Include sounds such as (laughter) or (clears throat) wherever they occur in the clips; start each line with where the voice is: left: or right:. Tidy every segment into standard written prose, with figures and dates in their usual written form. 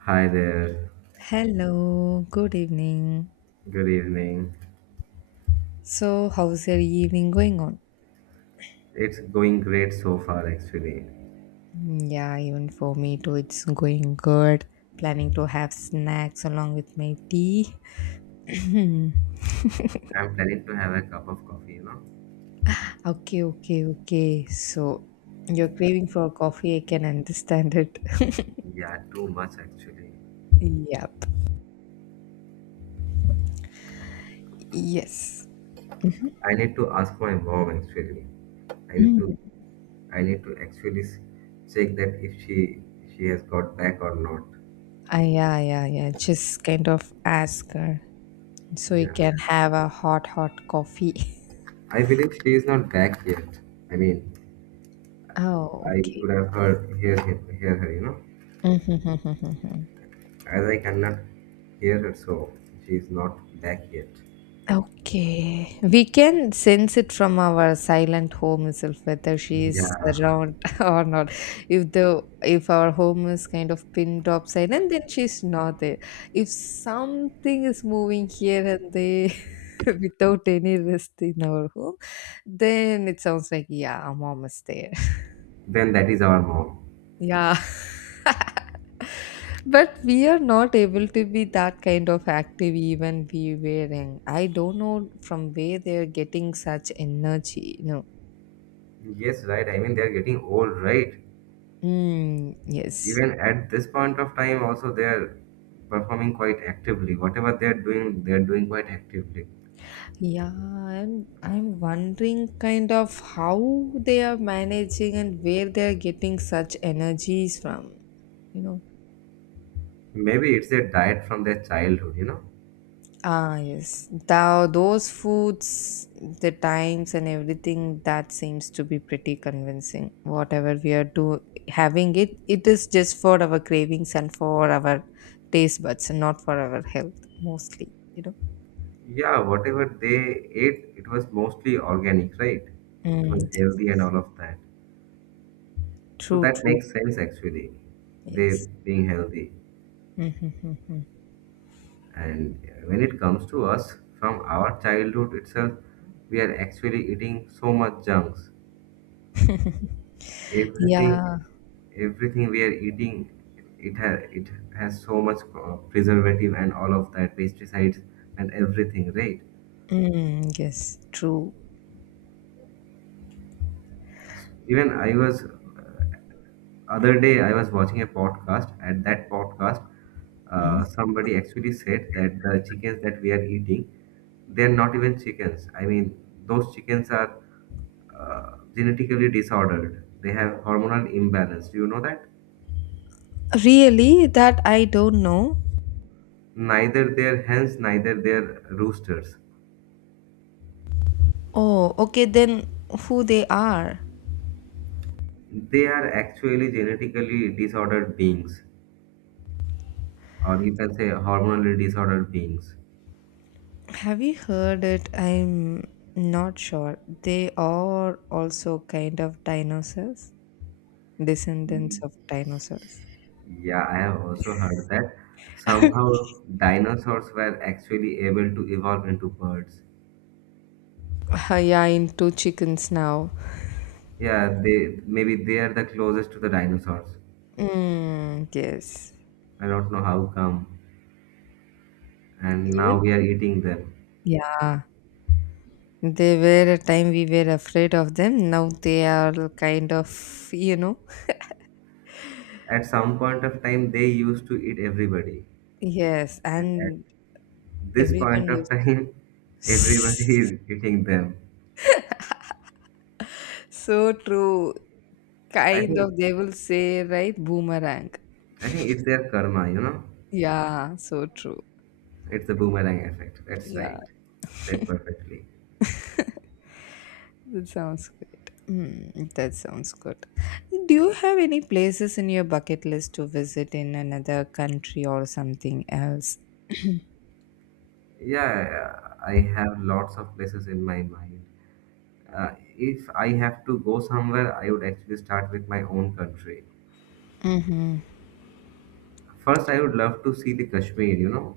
right: Hi there.
left: Hello, good evening.
right: Good evening.
left: So, how's your evening going on?
right: It's going great so far, actually.
left: Yeah, even for me too, it's going good. Planning to have snacks along with my tea. (clears throat) okay,
right: I'm planning to have a cup of coffee, you know?
left: okay. So, you're craving for coffee, I can understand it. (laughs)
right: Yeah, too much, actually.
left: Yep, yes.
right: I need to ask my mom, actually. I need
left: Mm.
right: to, I need to actually check that if she has got back or not.
left: Ah, yeah. Just kind of ask her so you
right: Yeah.
left: can have a hot coffee. (laughs)
right: I believe she is not back yet. I mean,
left: Oh,
right: I could have hear her, you know?
left: okay. (laughs)
right: As I cannot hear her, so she is not back yet.
left: Okay. We can sense it from our silent home itself whether she is
right: Yeah.
left: around (laughs) or not. If our home is kind of pinned up silent, then she's not there. If something is moving here and there (laughs) without any rest in our home, then it sounds like yeah, mom is there.
right: Then that is our mom.
left: Yeah, (laughs) but we are not able to be that kind of active even we were young. I don't know from where they are getting such energy. No.
right: Yes, right. I mean, they're getting old, right?
left: Mm, yes.
right: Even at this point of time, also they're performing quite actively. Whatever they're doing quite actively.
left: Yeah, I'm wondering kind of how they are managing and where they are getting such energies from, you know.
right: Maybe it's their diet from their childhood, you know?
left: Ah, yes. Thou Those foods, the times and everything that seems to be pretty convincing. Whatever we are do having it, it is just for our cravings and for our taste buds and not for our health mostly.
right: Yeah, whatever they ate, it was mostly organic, right? It
left: Mm,
right: was
left: yes.
right: healthy and all of that. So
left: True,
right: that
left: true.
right: makes sense actually. They
left: Yes.
right: being healthy.
left: Mm.
right: And when it comes to us, from our childhood itself, we are actually eating so much junks everything.
left: Yeah.
right: Everything we are eating, it ha it has so much preservative and all of that pesticides and everything, right?
left: Mm, yes, true.
right: even I was Other day I was watching a podcast. At that podcast,
left: Mhm.
right: somebody actually said that the chickens that we are eating, they're not even chickens. I mean, those chickens are genetically disordered. They have hormonal imbalance. Do you know that?
left: Really, that I don't know.
right: Neither their hens, neither their roosters.
left: Oh, okay, then who they are?
right: They are actually genetically disordered beings, or you can say hormonally disordered beings.
left: Have you heard it? I'm not sure. They are also kind of dinosaurs, descendants of dinosaurs.
right: Yeah, I have also heard that somehow dinosaurs were actually able to evolve into birds.
left: Ah, yeah, into chickens now.
right: Yeah, they maybe they are the closest to the dinosaurs.
left: Mm, yes.
right: I don't know how come. And
left: Even?
right: now we are eating them.
left: Yeah. They were a time we were afraid of them. Now they are kind of, you know.
right: At some point of time, they used to eat everybody,
left: Yes,
right: and at
left: and
right: this point
left: everyone.
right: of time, (laughs)
left: (laughs)
right: everybody is eating them.
left: So true.
right: I
left: Kind
right: think
left: of, they will say, right? Boomerang.
right: I think it's their karma.
left: Yeah, so true.
right: It's the boomerang effect. That's
left: Yeah,
right: right. Said perfectly.
left: that sounds good. Mm, that sounds good. Do you have any places in your bucket list to visit in another country or something else?
right: Yeah, I have lots of places in my mind. Uh, if I have to go somewhere, I would actually start with my own country.
left: Mm-hmm.
right: First, I would love to see the Kashmir,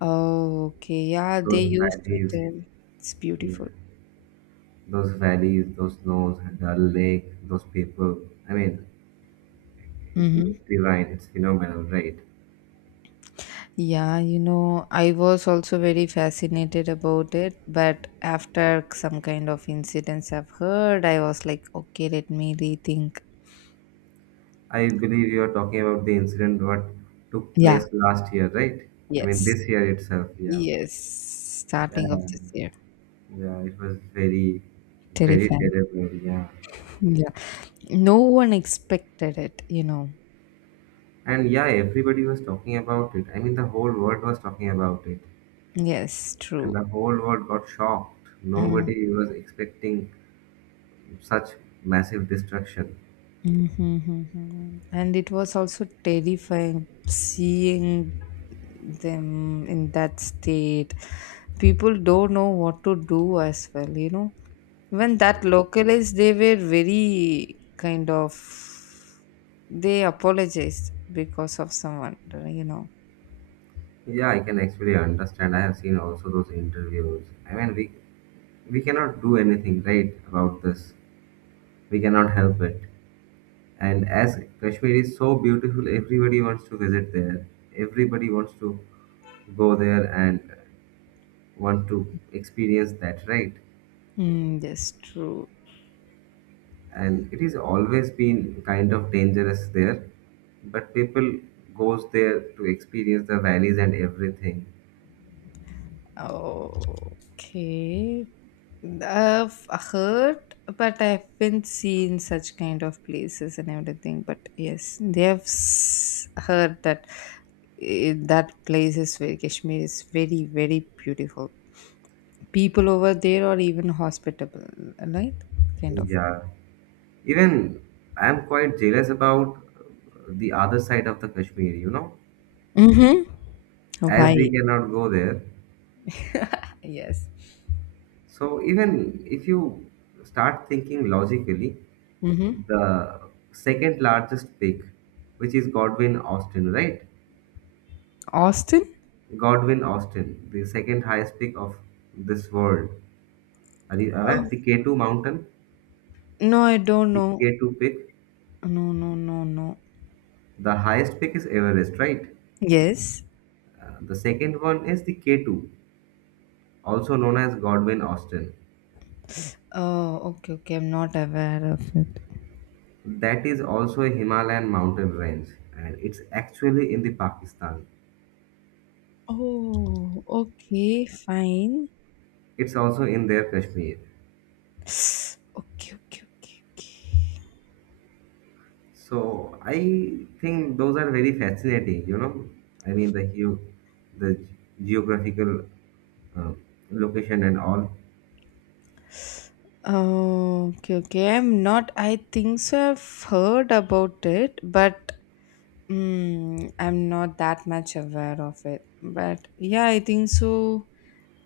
left: Oh, okay. Yeah, they
right: those
left: used to
right: valleys,
left: tell. It's
right: yeah,
left: beautiful.
right: those valleys, those snows, Dal Lake, those people. I mean, it looks
left: Mm-hmm.
right: divine. It's phenomenal, right?
left: I was also very fascinated about it, but after some kind of incidents I've heard, I was like, okay, let me rethink.
right: I believe you are talking about the incident what took
left: Yeah,
right: place last year, right? I mean,
left: yes,
right: this year itself, yeah.
left: yes, starting of
right: Yeah,
left: this year.
right: yeah, it was very, very
left: Terrifying.
right: terrible. Yeah,
left: Yeah, no one expected it.
right: and yeah, everybody was talking about it. I mean, the whole world was talking about it,
left: Yes,
right: and
left: true.
right: the whole world got shocked.
left: Mm.
right: Nobody was expecting such massive destruction.
left: Mm-hmm. And it was also terrifying seeing them in that state. People don't know what to do as well. Even that localists, they were very kind of they apologized because of someone, you know.
right: Yeah, I can actually understand. I have seen also those interviews. I mean, we cannot do anything right about this. We cannot help it. And as Kashmir is so beautiful, everybody wants to visit there. Everybody wants to go there and want to experience that, right?
left: Mm, that's true.
right: And it is always been kind of dangerous there, but people goes there to experience the valleys and everything.
left: Okay. I've heard, but I haven't seen such kind of places and everything. But yes, they have heard that that place is very, Kashmir is very, beautiful. People over there are even hospitable, right? Kind of.
right: Yeah, even I'm quite jealous about the other side of the Kashmir,
left: Mm-hmm.
right: as we
left: Hawaii.
right: cannot go there.
left: Yes.
right: So even if you start thinking logically,
left: Mm-hmm.
right: the second largest peak, which is Godwin Austen, right?
left: Austin?
right: Godwin Austen, the second highest peak of this world. Are you
left: Oh,
right: aware? The K2 mountain,
left: no, I don't
right: the
left: know.
right: K2 peak.
left: No, no, no, no.
right: The highest peak is Everest, right?
left: Yes.
right: The second one is the K2, also known as Godwin Austen.
left: Oh, okay, okay. I'm not aware of it.
right: That is also a Himalayan mountain range, and it's actually in the Pakistan.
left: Oh, okay, fine.
right: It's also in their Kashmir.
left: (sighs) Okay, okay, okay, okay.
right: So I think those are very fascinating. You know, I mean the hue, the geographical uh, location and all.
left: Oh, okay, okay. I'm not. I think so. I've heard about it, but I'm not that much aware of it. But yeah, I think so.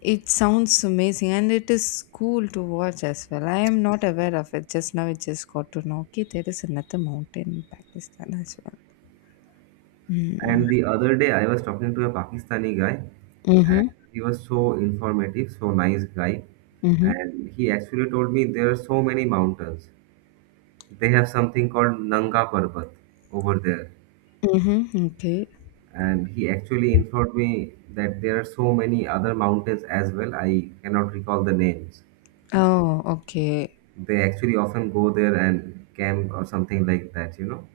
left: It sounds amazing, and it is cool to watch as well. I am not aware of it. Just now, I just got to know. Okay, there is another mountain in Pakistan as well. Hmm.
right: And the other day, I was talking to a Pakistani guy, and
left: Mm-hmm.
right: he was so informative, so nice guy.
left: Mm-hmm.
right: And he actually told me there are so many mountains. They have something called Nanga Parbat over there.
left: Mm-hmm. Okay.
right: And he actually informed me that there are so many other mountains as well. I cannot recall the names.
left: Oh, okay.
right: They actually often go there and camp or something like that.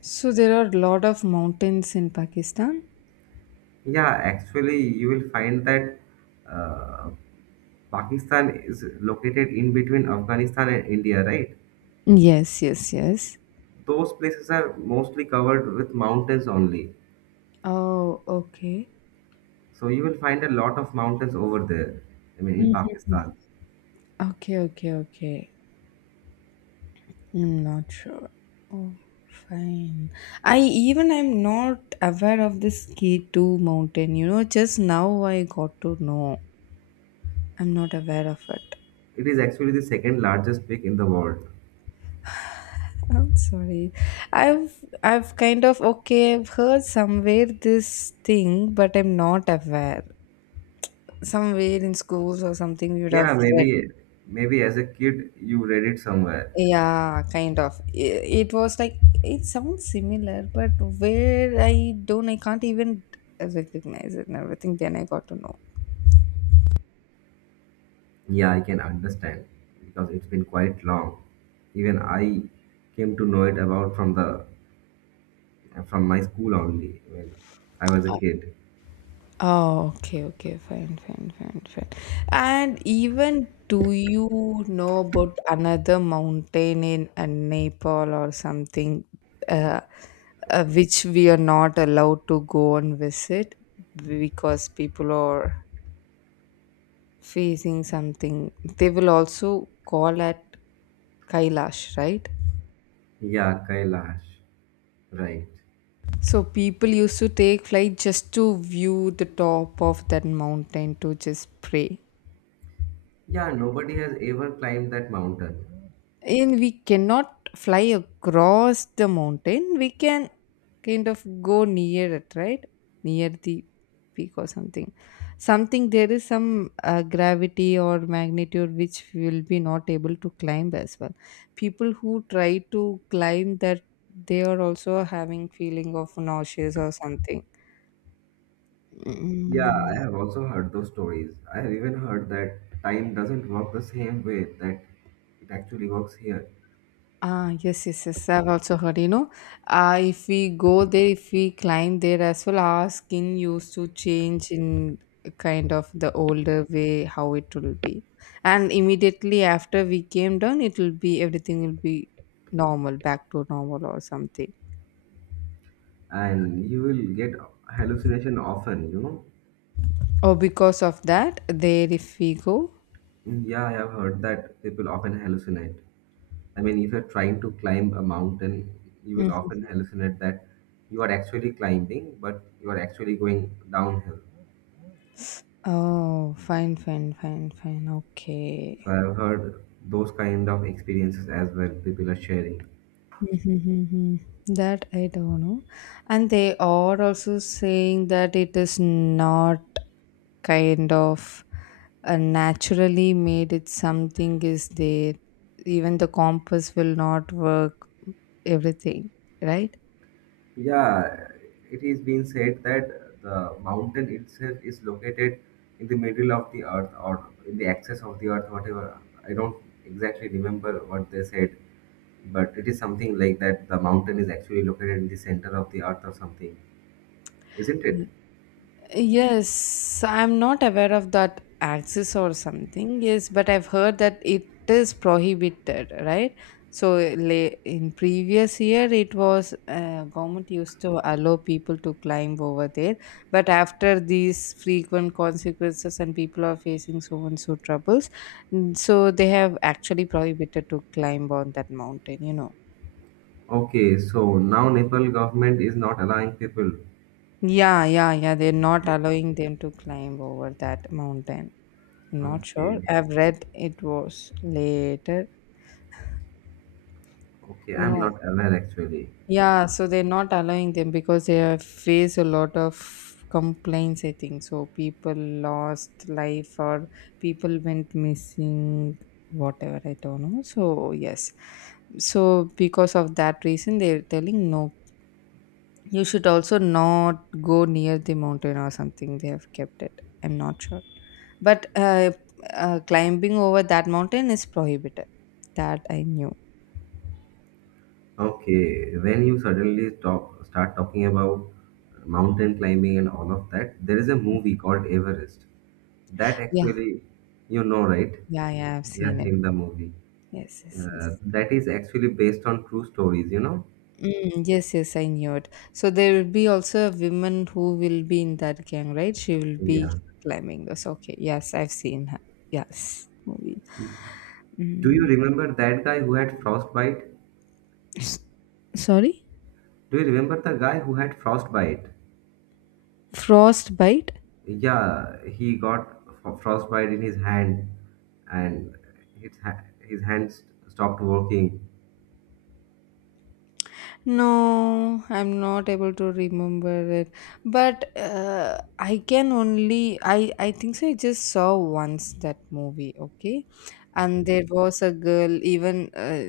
left: So there are a lot of mountains in Pakistan?
right: Yeah, actually, you will find that uh, Pakistan is located in between Afghanistan and India, right?
left: Yes, yes, yes.
right: Those places are mostly covered with mountains only.
left: Oh, okay.
right: So you will find a lot of mountains over there. I mean, in
left: Mhm.
right: Pakistan,
left: Okay, okay, okay. I'm not sure. Oh, fine. I'm not aware of this K2 mountain. You know, just now I got to know. I'm not aware of it.
right: it is actually the second largest peak in the world.
left: I'm sorry. I've kind of, okay, I've heard somewhere this thing, but I'm not aware. Somewhere in schools or something we would have
right: Yeah,
left: read.
right: maybe as a kid you read it somewhere.
left: Yeah, kind of. It was like it sounds similar, but where I don't, I can't even recognize it and everything, then I got to know.
right: Yeah, I can understand because it's been quite long. Even I came to know it about from my school only when I was a kid.
left: Oh, okay, fine. And even, do you know about another mountain in Nepal or something, uh, which we are not allowed to go and visit because people are facing something. They will also call at Kailash, right?
right: Yeah, Kailash, right.
left: So people used to take flight just to view the top of that mountain to just pray.
right: Yeah, nobody has ever climbed that mountain.
left: And we cannot fly across the mountain. We can kind of go near it, right? Near the peak or something. Something, there is some gravity or magnitude which we will be not able to climb as well. People who try to climb that, they are also having feeling of nauseous or something.
right: Yeah, I
left: Mm.
right: have also heard those stories. I have even heard that time doesn't work the same way that it actually works here,
left: Ah, yes, yes, yes. I've also heard, if we go there, if we climb there as well, our skin used to change in kind of the older way how it will be. And immediately after we came down, it will be, everything will be normal, back to normal or something.
right: and you will get hallucination often.
left: Oh, because of that, there if we go.
right: Yeah, I have heard that people often hallucinate. I mean, if you're trying to climb a mountain, you will
left: Mhm.
right: often hallucinate that you are actually climbing, but you are actually going downhill.
left: Oh, fine. Okay.
right: So I have heard those kind of experiences as well, people are sharing.
left: Hmm. That I don't know. And they are also saying that it is not kind of naturally made, it, something is there. Even the compass will not work, everything, right?
right: Yeah, it is being said that the mountain itself is located in the middle of the earth or in the axis of the earth, whatever. I don't exactly remember what they said, but it is something like that the mountain is actually located in the center of the earth or something, isn't it?
left: Yes, I'm not aware of that axis or something. Yes, but I've heard that it is prohibited, right? So in previous year, it was, government used to allow people to climb over there, but after these frequent consequences and people are facing so and so troubles, mm, so they have actually prohibited to climb on that mountain. You know?
right: Okay, so now Nepal government is not allowing people.
left: Yeah, yeah, yeah. They're not allowing them to climb over that mountain. I'm not sure.
right: Okay,
left: I've read it was later.
right: okay, I'm
left: No.
right: not aware actually.
left: Yeah, so they're not allowing them because they have faced a lot of complaints, I think. So people lost life or people went missing, whatever, I don't know. So, yes. So, because of that reason, they're telling no. You should also not go near the mountain or something. They have kept it. I'm not sure. But climbing over that mountain is prohibited. That I knew.
right: Okay, when you suddenly start talking about mountain climbing and all of that, there is a movie called Everest. That
left: Yeah,
right: actually, you know, right?
left: yeah, yeah, I've
right: You
left: seen
right: have
left: it.
right: seen the movie.
left: Yes, yes, yes.
right: That is actually based on true stories, you know?
left: Mm, yes, yes, I knew it. So there will be also a woman who will be in that gang, right? She will be
right: Yeah.
left: climbing this. Okay, yes, I've seen her. Yes, movie.
right: Do you
left: Mm,
right: remember that guy who had frostbite?
left: s- sorry?
right: Do you remember the guy who had frostbite?
left: Frostbite?
right: Yeah, he got frostbite in his hand, and his, ha- his hands stopped working.
left: No, I'm not able to remember it. But I can only, I think so, I just saw once that movie, okay?
right: Okay.
left: And there was a girl even,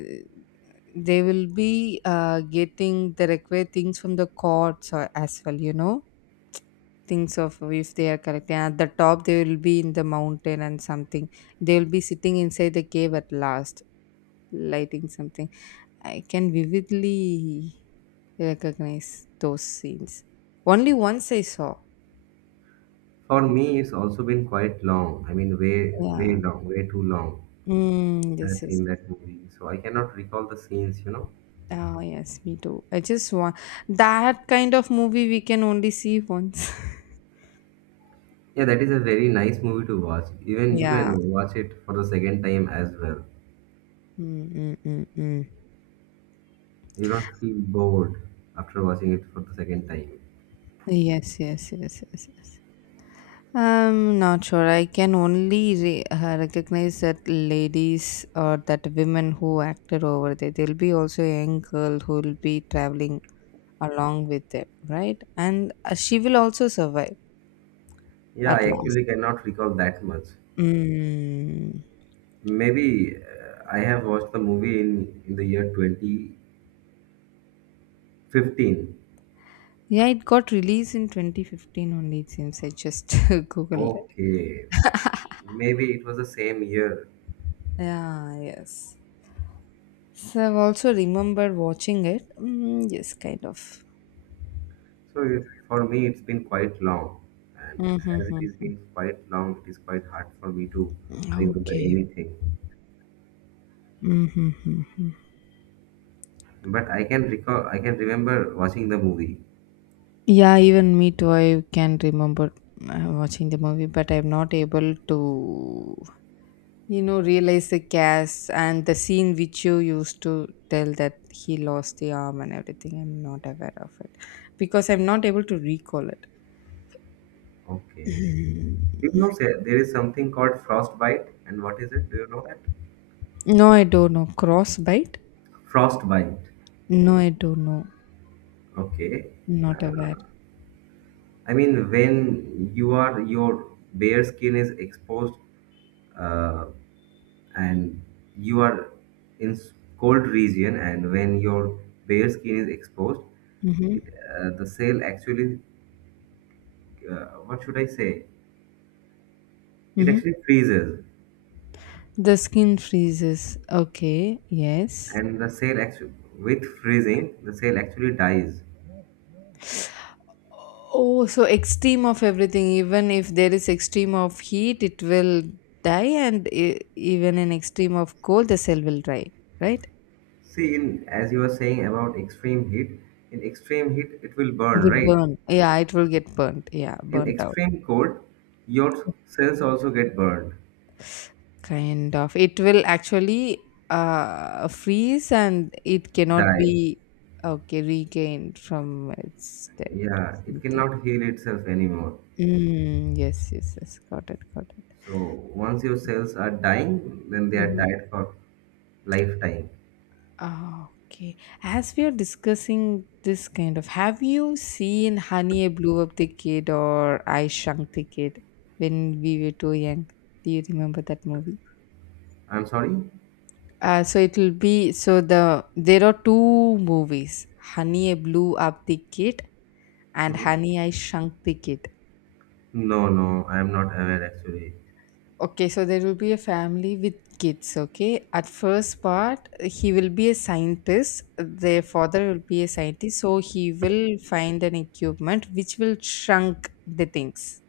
left: they will be, getting the required things from the courts or as well, you know, things of if they are correct, collecting at the top. They will be in the mountain, and something they will be sitting inside the cave at last, lighting something. I can vividly recognize those scenes, only once I saw.
right: For me, it's also been quite long. I mean, way, way
left: Yeah.
right: long, way too long.
left: Mm, this
right: I've
left: is.
right: seen that movie, so I cannot recall the scenes.
left: Oh yes, me too. I just want that kind of movie we can only see once.
right: Yeah, that is a very nice movie to watch.
left: (laughs)
right: Even you
left: Yeah.
right: can watch it for the second time as well.
left: Mm, mm, mm, mm.
right: You don't feel bored after watching it for the second time.
left: Yes, yes, yes, yes, yes. I'm not sure. I can only recognize that ladies or that women who acted over there. There'll be also a young girl who will be traveling along with them, right? And she will also survive
right: Yeah,
left: at
right: I
left: last.
right: actually cannot recall that much.
left: Mm.
right: Maybe I have watched the movie in the year 2015.
left: Yeah, it got released in 2015 only, it seems. I just (laughs) googled it.
right: Okay, maybe it was the same year.
left: Yeah, yes. So I've also remember watching it. Mm, yes, kind of.
right: So for me, it's been quite long, and as it is
left: Mm-hmm.
right: been quite long, it is quite hard for me to remember
left: Okay.
right: anything.
left: Mm-hmm.
right: But I can remember watching the movie.
left: Yeah, even me too. I can remember watching the movie, but I'm not able to, you know, realize the cast and the scene which you used to tell that he lost the arm and everything. I'm not aware of it because I'm not able to recall it.
right: Okay. Do you know sir, there is something called frostbite, and what is it? Do you know that?
left: No, I don't know. Crossbite?
right: Frostbite.
left: No, I don't know.
right: Okay.
left: Not aware.
right: I mean, when you are your bare skin is exposed, uh, and you are in cold region, and when your bare skin is exposed, it
left: Mm-hmm.
right: the cell actually, what should I say, it
left: Mm-hmm.
right: actually freezes,
left: The skin freezes. Okay. Yes.
right: and the cell actually, with freezing, the cell actually dies.
left: Oh, so extreme of everything. Even if there is extreme of heat, it will die, and even in extreme of cold, the cell will die. Right?
right: See, in as you were saying about extreme heat, in extreme heat it will
left: It
right: burn,
left: will
right: right?
left: burn. Yeah, it will get burnt. Yeah,
right: In
left: burnt out.
right: extreme cold, your cells also get burned.
left: Kind of. It will actually freeze, and it cannot
right: Die.
left: be okay regained from its death.
right: Yeah,
left: Or
right: it
left: something.
right: cannot heal itself anymore.
left: Mm, yes, yes, yes. Got it. Got it.
right: So once your cells are dying, then they are
left: Mhm.
right: died for lifetime.
left: Ah, okay. As we are discussing this kind of, have you seen Honey, I Blew Up the Kid or I Shrunk the Kid when we were too young? Do you remember that movie?
right: I'm sorry?
left: So it will be, so there are two movies, Honey, I Blew Up the Kid and
right: Mhm.
left: Honey, I Shrunk the Kid.
right: No, no, I'm not aware actually.
left: Okay, so there will be a family with kids, okay? At first part, he will be a scientist. Their father will be a scientist, so he will find an equipment which will shrunk the things.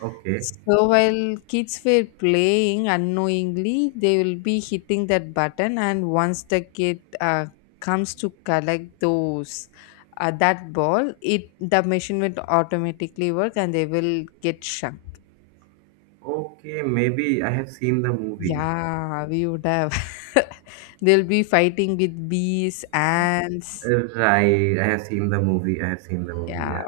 right: Okay.
left: So while kids were playing unknowingly, they will be hitting that button, and once the kid, comes to collect those, that ball, it, the machine will automatically work, and they will get shrunk.
right: Okay, maybe I have seen the movie.
left: Yeah, we would have. (laughs) They'll be fighting with bees, ants.
right: Right, I have seen the movie. I have seen the movie,
left: Yeah,
right: yeah.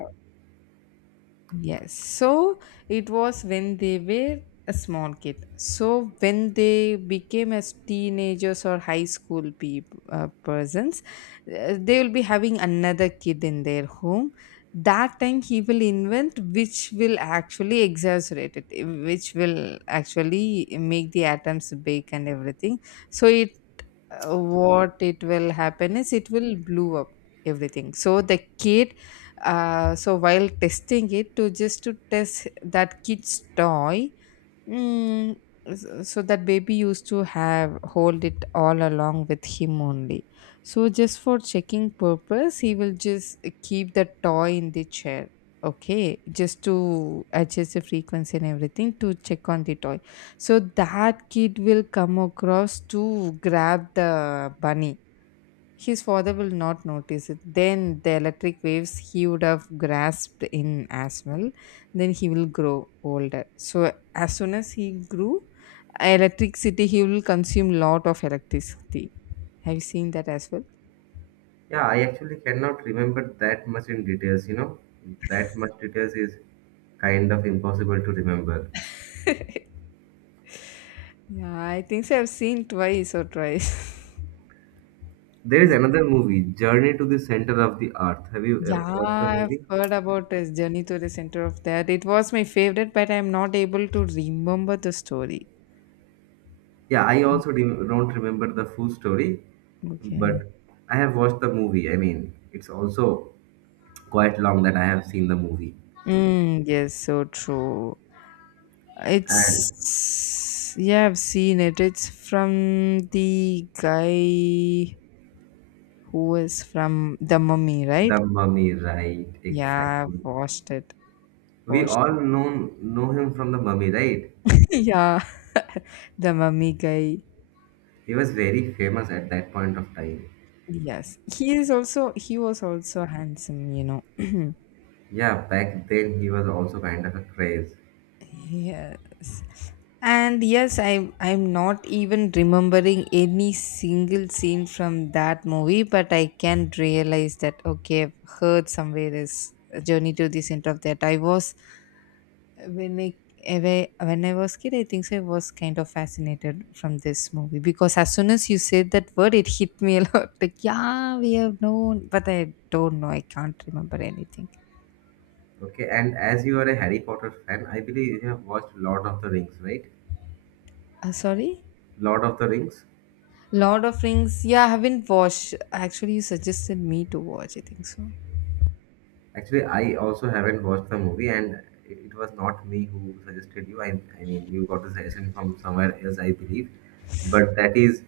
left: yes. So it was when they were a small kid. So when they became as teenagers or high school people persons, they will be having another kid in their home. That time he will invent which will actually exaggerate it, which will actually make the atoms big and everything so it what it will happen is it will blow up everything so the kid so while testing it to just to test that kid's toy Mm, so that baby used to have hold it all along with him only. So just for checking purpose, he will just keep the toy in the chair. Okay, just to adjust the frequency and everything to check on the toy. So that kid will come across to grab the bunny, his father will not notice it. Then the electric waves he would have grasped in as well. Then he will grow older. So as soon as he grew electricity, he will consume lot of electricity. Have you seen that as well? (laughs)
right: Yeah, I actually cannot remember that much in details. That much details is kind of impossible to remember.
left: Yeah, I think so. I've seen twice or thrice. (laughs)
right: There is
left: Mm.
right: another movie, Journey to the Center of the Earth. Have you
left: Yeah,
right: watched the
left: I've
right: movie?
left: heard about his journey to the center of that. It was my favorite, but I'm not able to remember the story.
right: Yeah, I also did don't remember the full story,
left: Okay.
right: but I have watched the movie. I mean, it's also quite long that I have seen the movie.
left: Mm, yes, so true.
right: And
left: It's yeah, I've seen it. It's from the guy who is from The Mummy, right?
right: the mummy, right?
left: Yeah, I've
right: Exactly.
left: watched it.
right: We
left: Watched
right: all
left: it.
right: know him from the mummy, right?
left: (laughs) Yeah. (laughs) The Mummy guy.
right: He was very famous at that point of time.
left: Yes. He is also he was also handsome, you know. (clears throat)
right: Yeah, back then he was also kind of a craze.
left: Yes. And yes, I'm not even remembering any single scene from that movie, but I can realize that okay, I've heard somewhere this journey to the center of that. I was when I ever- When I was kid, I think so I was kind of fascinated from this movie because as soon as you said that word, it hit me (laughs) a lot. Like yeah, we have known, but I don't know. I can't remember anything.
right: Okay, and as you are a Harry Potter fan, I believe you have watched Lord of the Rings, right?
left: Sorry.
right: Lord of the Rings.
left: Lord of Rings. Yeah, I haven't watched. Actually, you suggested me to watch. I think so.
right: Actually, I also haven't watched the movie, and it was not me who suggested you. I mean, you got the suggestion from somewhere else, I believe. But that is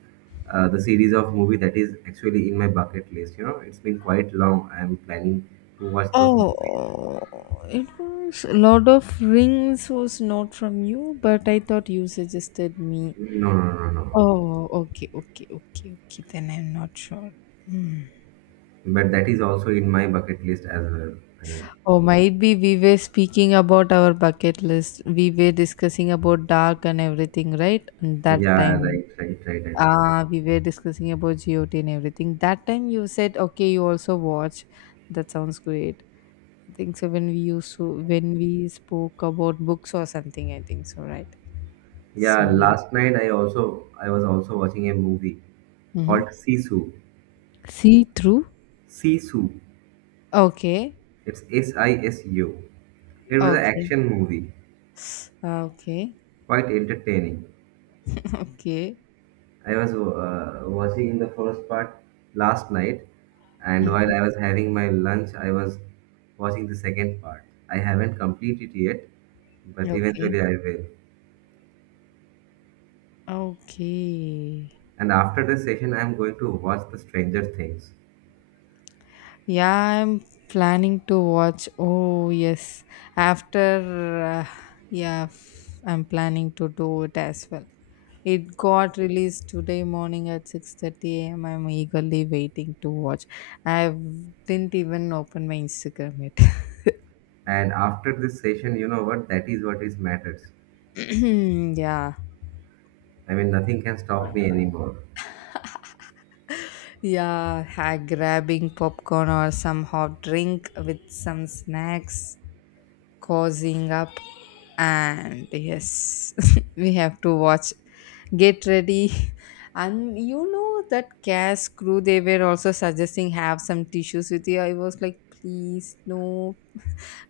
right: the series of movie that is actually in my bucket list. It's been quite long. I'm planning to watch those movies.
left: Oh, it was Lord of Rings was not from you, but I thought you suggested me.
right: No, no, no, no. No.
left: Oh, okay, okay, okay, okay. Then I'm not sure. Hmm.
right: But that is also in my bucket list as well. I mean,
left: Oh, might be we were speaking about our bucket list. We were discussing about dark and everything, right? And that
right: yeah,
left: time,
right: right, right, right, right.
left: ah, we were discussing about GOT and everything. That time you said, okay, you also watch. That sounds great. I think so. When we spoke about books or something, I think so, right? So
right: Yeah,
left: we
right: last night I was also watching a movie
left: mm-hmm.
right: called Sisu.
left: See through.
right: Sisu.
left: Okay,
right: It's Sisu. It was an
left: okay,
right: action movie,
left: ah, okay,
right: quite entertaining.
left: (laughs) okay,
right: I was watching in the first part last night, and while
left: mhm,
right: I was having my lunch, I was watching the second part. I haven't completed yet, but
left: okay,
right: eventually I will.
left: okay.
right: And after this session, I'm going to watch The Stranger Things.
left: Yeah, I'm planning to watch. Oh yes, after yeah, I'm planning to do it as well. It got released today morning at 6:30 a.m. I'm eagerly waiting to watch. I didn't even open my Instagram yet.
right: And after this session, you know what? That is what is matters.
left: (clears throat) Yeah.
right: I mean, nothing can stop me anymore.
left: Yeah, grabbing popcorn or some hot drink with some snacks, cozying up and yes, (laughs) we have to watch. Get ready. And you know that cast crew they were also suggesting have some tissues with you. I was like, please, no,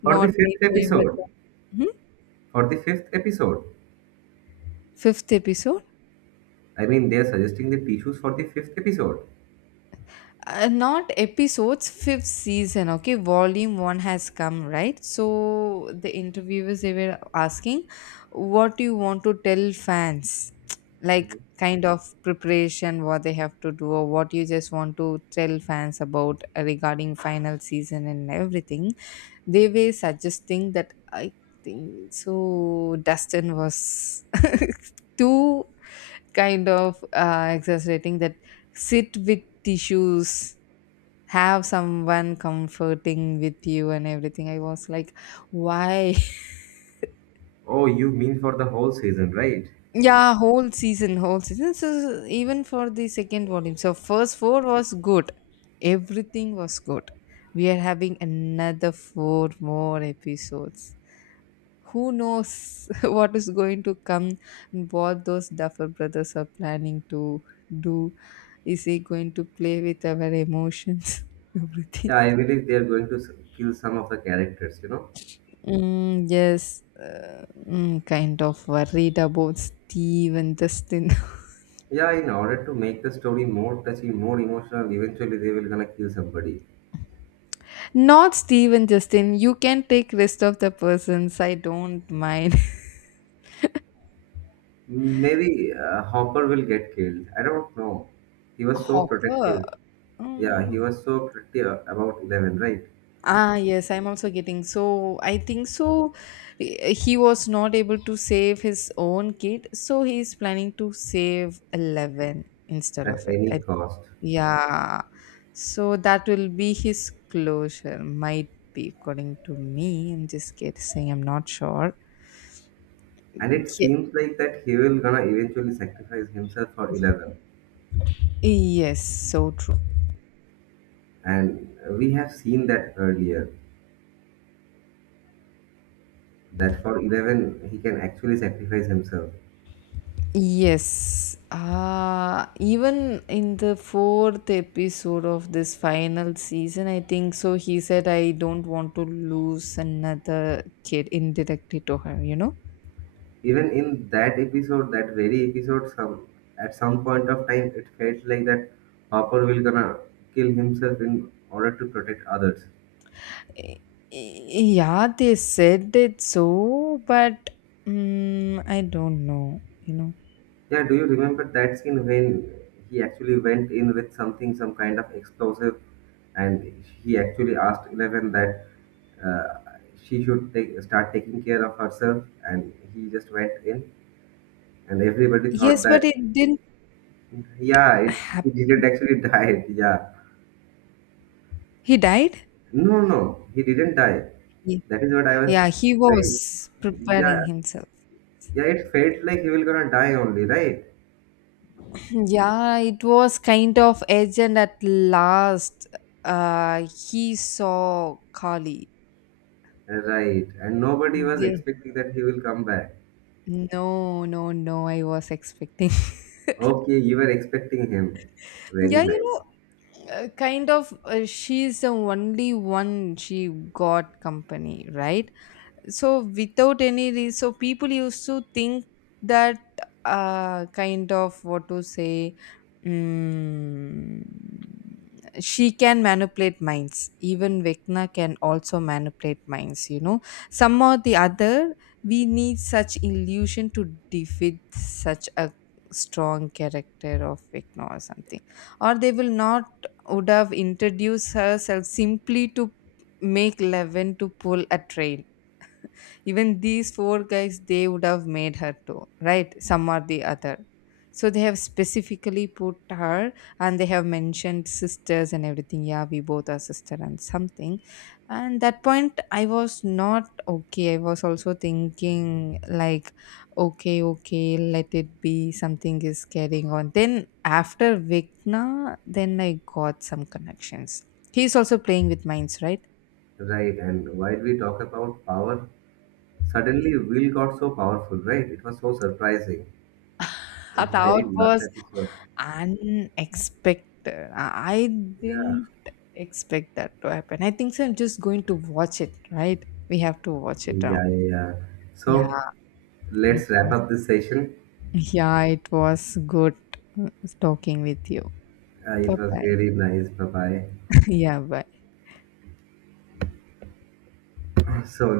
right: For
left: not
right: the
left: my
right: fifth
left: favorite
right: episode,
left: one. Mhm.
right: for the fifth episode,
left: Fifth episode?
right: I mean, they are suggesting the tissues for the fifth episode.
left: Not episodes, fifth season. Okay, volume one has come, right? So the interviewers they were asking, what do you want to tell fans? (tsk) Like kind of preparation, what they have to do, or what you just want to tell fans about regarding final season and everything. They were suggesting that I think so. Dustin was (laughs) too kind of exaggerating that sit with tissues, have someone comforting with you and everything. I was like, why?
right: Oh, you mean for the whole season, right?
left: (laughs) Yeah, whole season, whole season. So even for the second volume, so first four was good, everything was good. We are having another four more episodes. Who knows (laughs) what is going to come and what those duffer brothers are planning to do? Is he going to play with our emotions? (laughs) Everything.
right: Yeah, I believe they are going to kill some of the characters, you know?
left: Mm, yes, kind of worried about Steve and Justin.
right: Yeah, in order to make the story more touching, more emotional, eventually they will gonna kill somebody.
left: (laughs) Not Steve and Justin, you can take rest of the persons, I don't mind.
right: Maybe Hopper will get killed. I don't know. He
left: (laughs)
right: was so
left: Hopper.
right: protective. Yeah,
left: Mm,
right: he was so protective about 11, right?
left: ah, yes, I'm also getting. So I think so. He was not able to save his own kid, so he's planning to save 11 instead
right: At
left: of it.
right: any
left: I,
right: cost.
left: yeah. So that will be his closure, might be, according to me. I'm just kidding, saying I'm not sure.
right: And it seems like that he will gonna eventually sacrifice himself for 11.
left: Yes, so true.
right: And we have seen that earlier, that for 11 he can actually sacrifice himself.
left: Yes. Even in the fourth episode of this final season, I think so. He said, I don't want to lose another kid indirectly to her, you know?
right: Even in that episode, that very episode, some at some point of time, it felt like that Hopper will gonna kill himself in order to protect others.
left: Eh, Yeah, they said it so, but mm, I don't know, you know?
right: Yeah, do you remember that scene when he actually went in with something, some kind of explosive, and he actually asked Eleven that uh, she should start taking care of herself, and he just went in, and everybody thought
left: Yes, but
right: that,
left: it didn't
right: yeah, he
left: happen.
right: didn't actually (laughs) die. Yeah,
left: He died?
right: no, no, no. He didn't die.
left: Ye-
right: That is what I was
left: Yeah, he
right: saying.
left: was preparing
right: Yeah,
left: himself.
right: yeah, it felt like he will gonna die only, right?
left: Yeah, it was kind of edge, and at last, he saw Kali.
right: Right. And nobody was
left: They,
right: expecting that he will come back.
left: no, no, no, I was expecting. (laughs)
right: Okay, you were expecting him. Very
left: Yeah,
right: nice.
left: kind of, she's the only one, she got company, right? So without any reason, so people used to think that, kind of what to say, mm, she can manipulate minds. Even Vecna can also manipulate minds, you know, some or the other. We need such illusion to defeat such a strong character of Vecna or something, or they will not would have introduced herself simply to make Levin to pull a train. Even these four guys they would have made her too, right? Some or the other, so they have specifically put her, and they have mentioned sisters and everything. Yeah, we both are sister and something. And that point I was not okay, I was also thinking like, okay, okay, let it be, something is carrying on. Then after Vikna, then I got some connections. He's also playing with minds, right?
right: Right. And while we talk about power, suddenly Will got so powerful, right? It was so surprising
left: (laughs)
right: in the very
left: Thought
right: last
left: was
right: episode.
left: unexpected. I
right: Yeah.
left: didn't expect that to happen. I think so. I'm just going to watch it, right? We have to watch it now.
right: Yeah, yeah, yeah.
left: Yeah,
right: So
left: it
right: let's wrap
left: was. (laughs)
right: up this session.
left: Yeah, it was good, uh, talking with you. Bye
right: It was
left: bye.
right: really nice. Bye
left: (laughs) Yeah, bye.
right: bye. (clears throat) So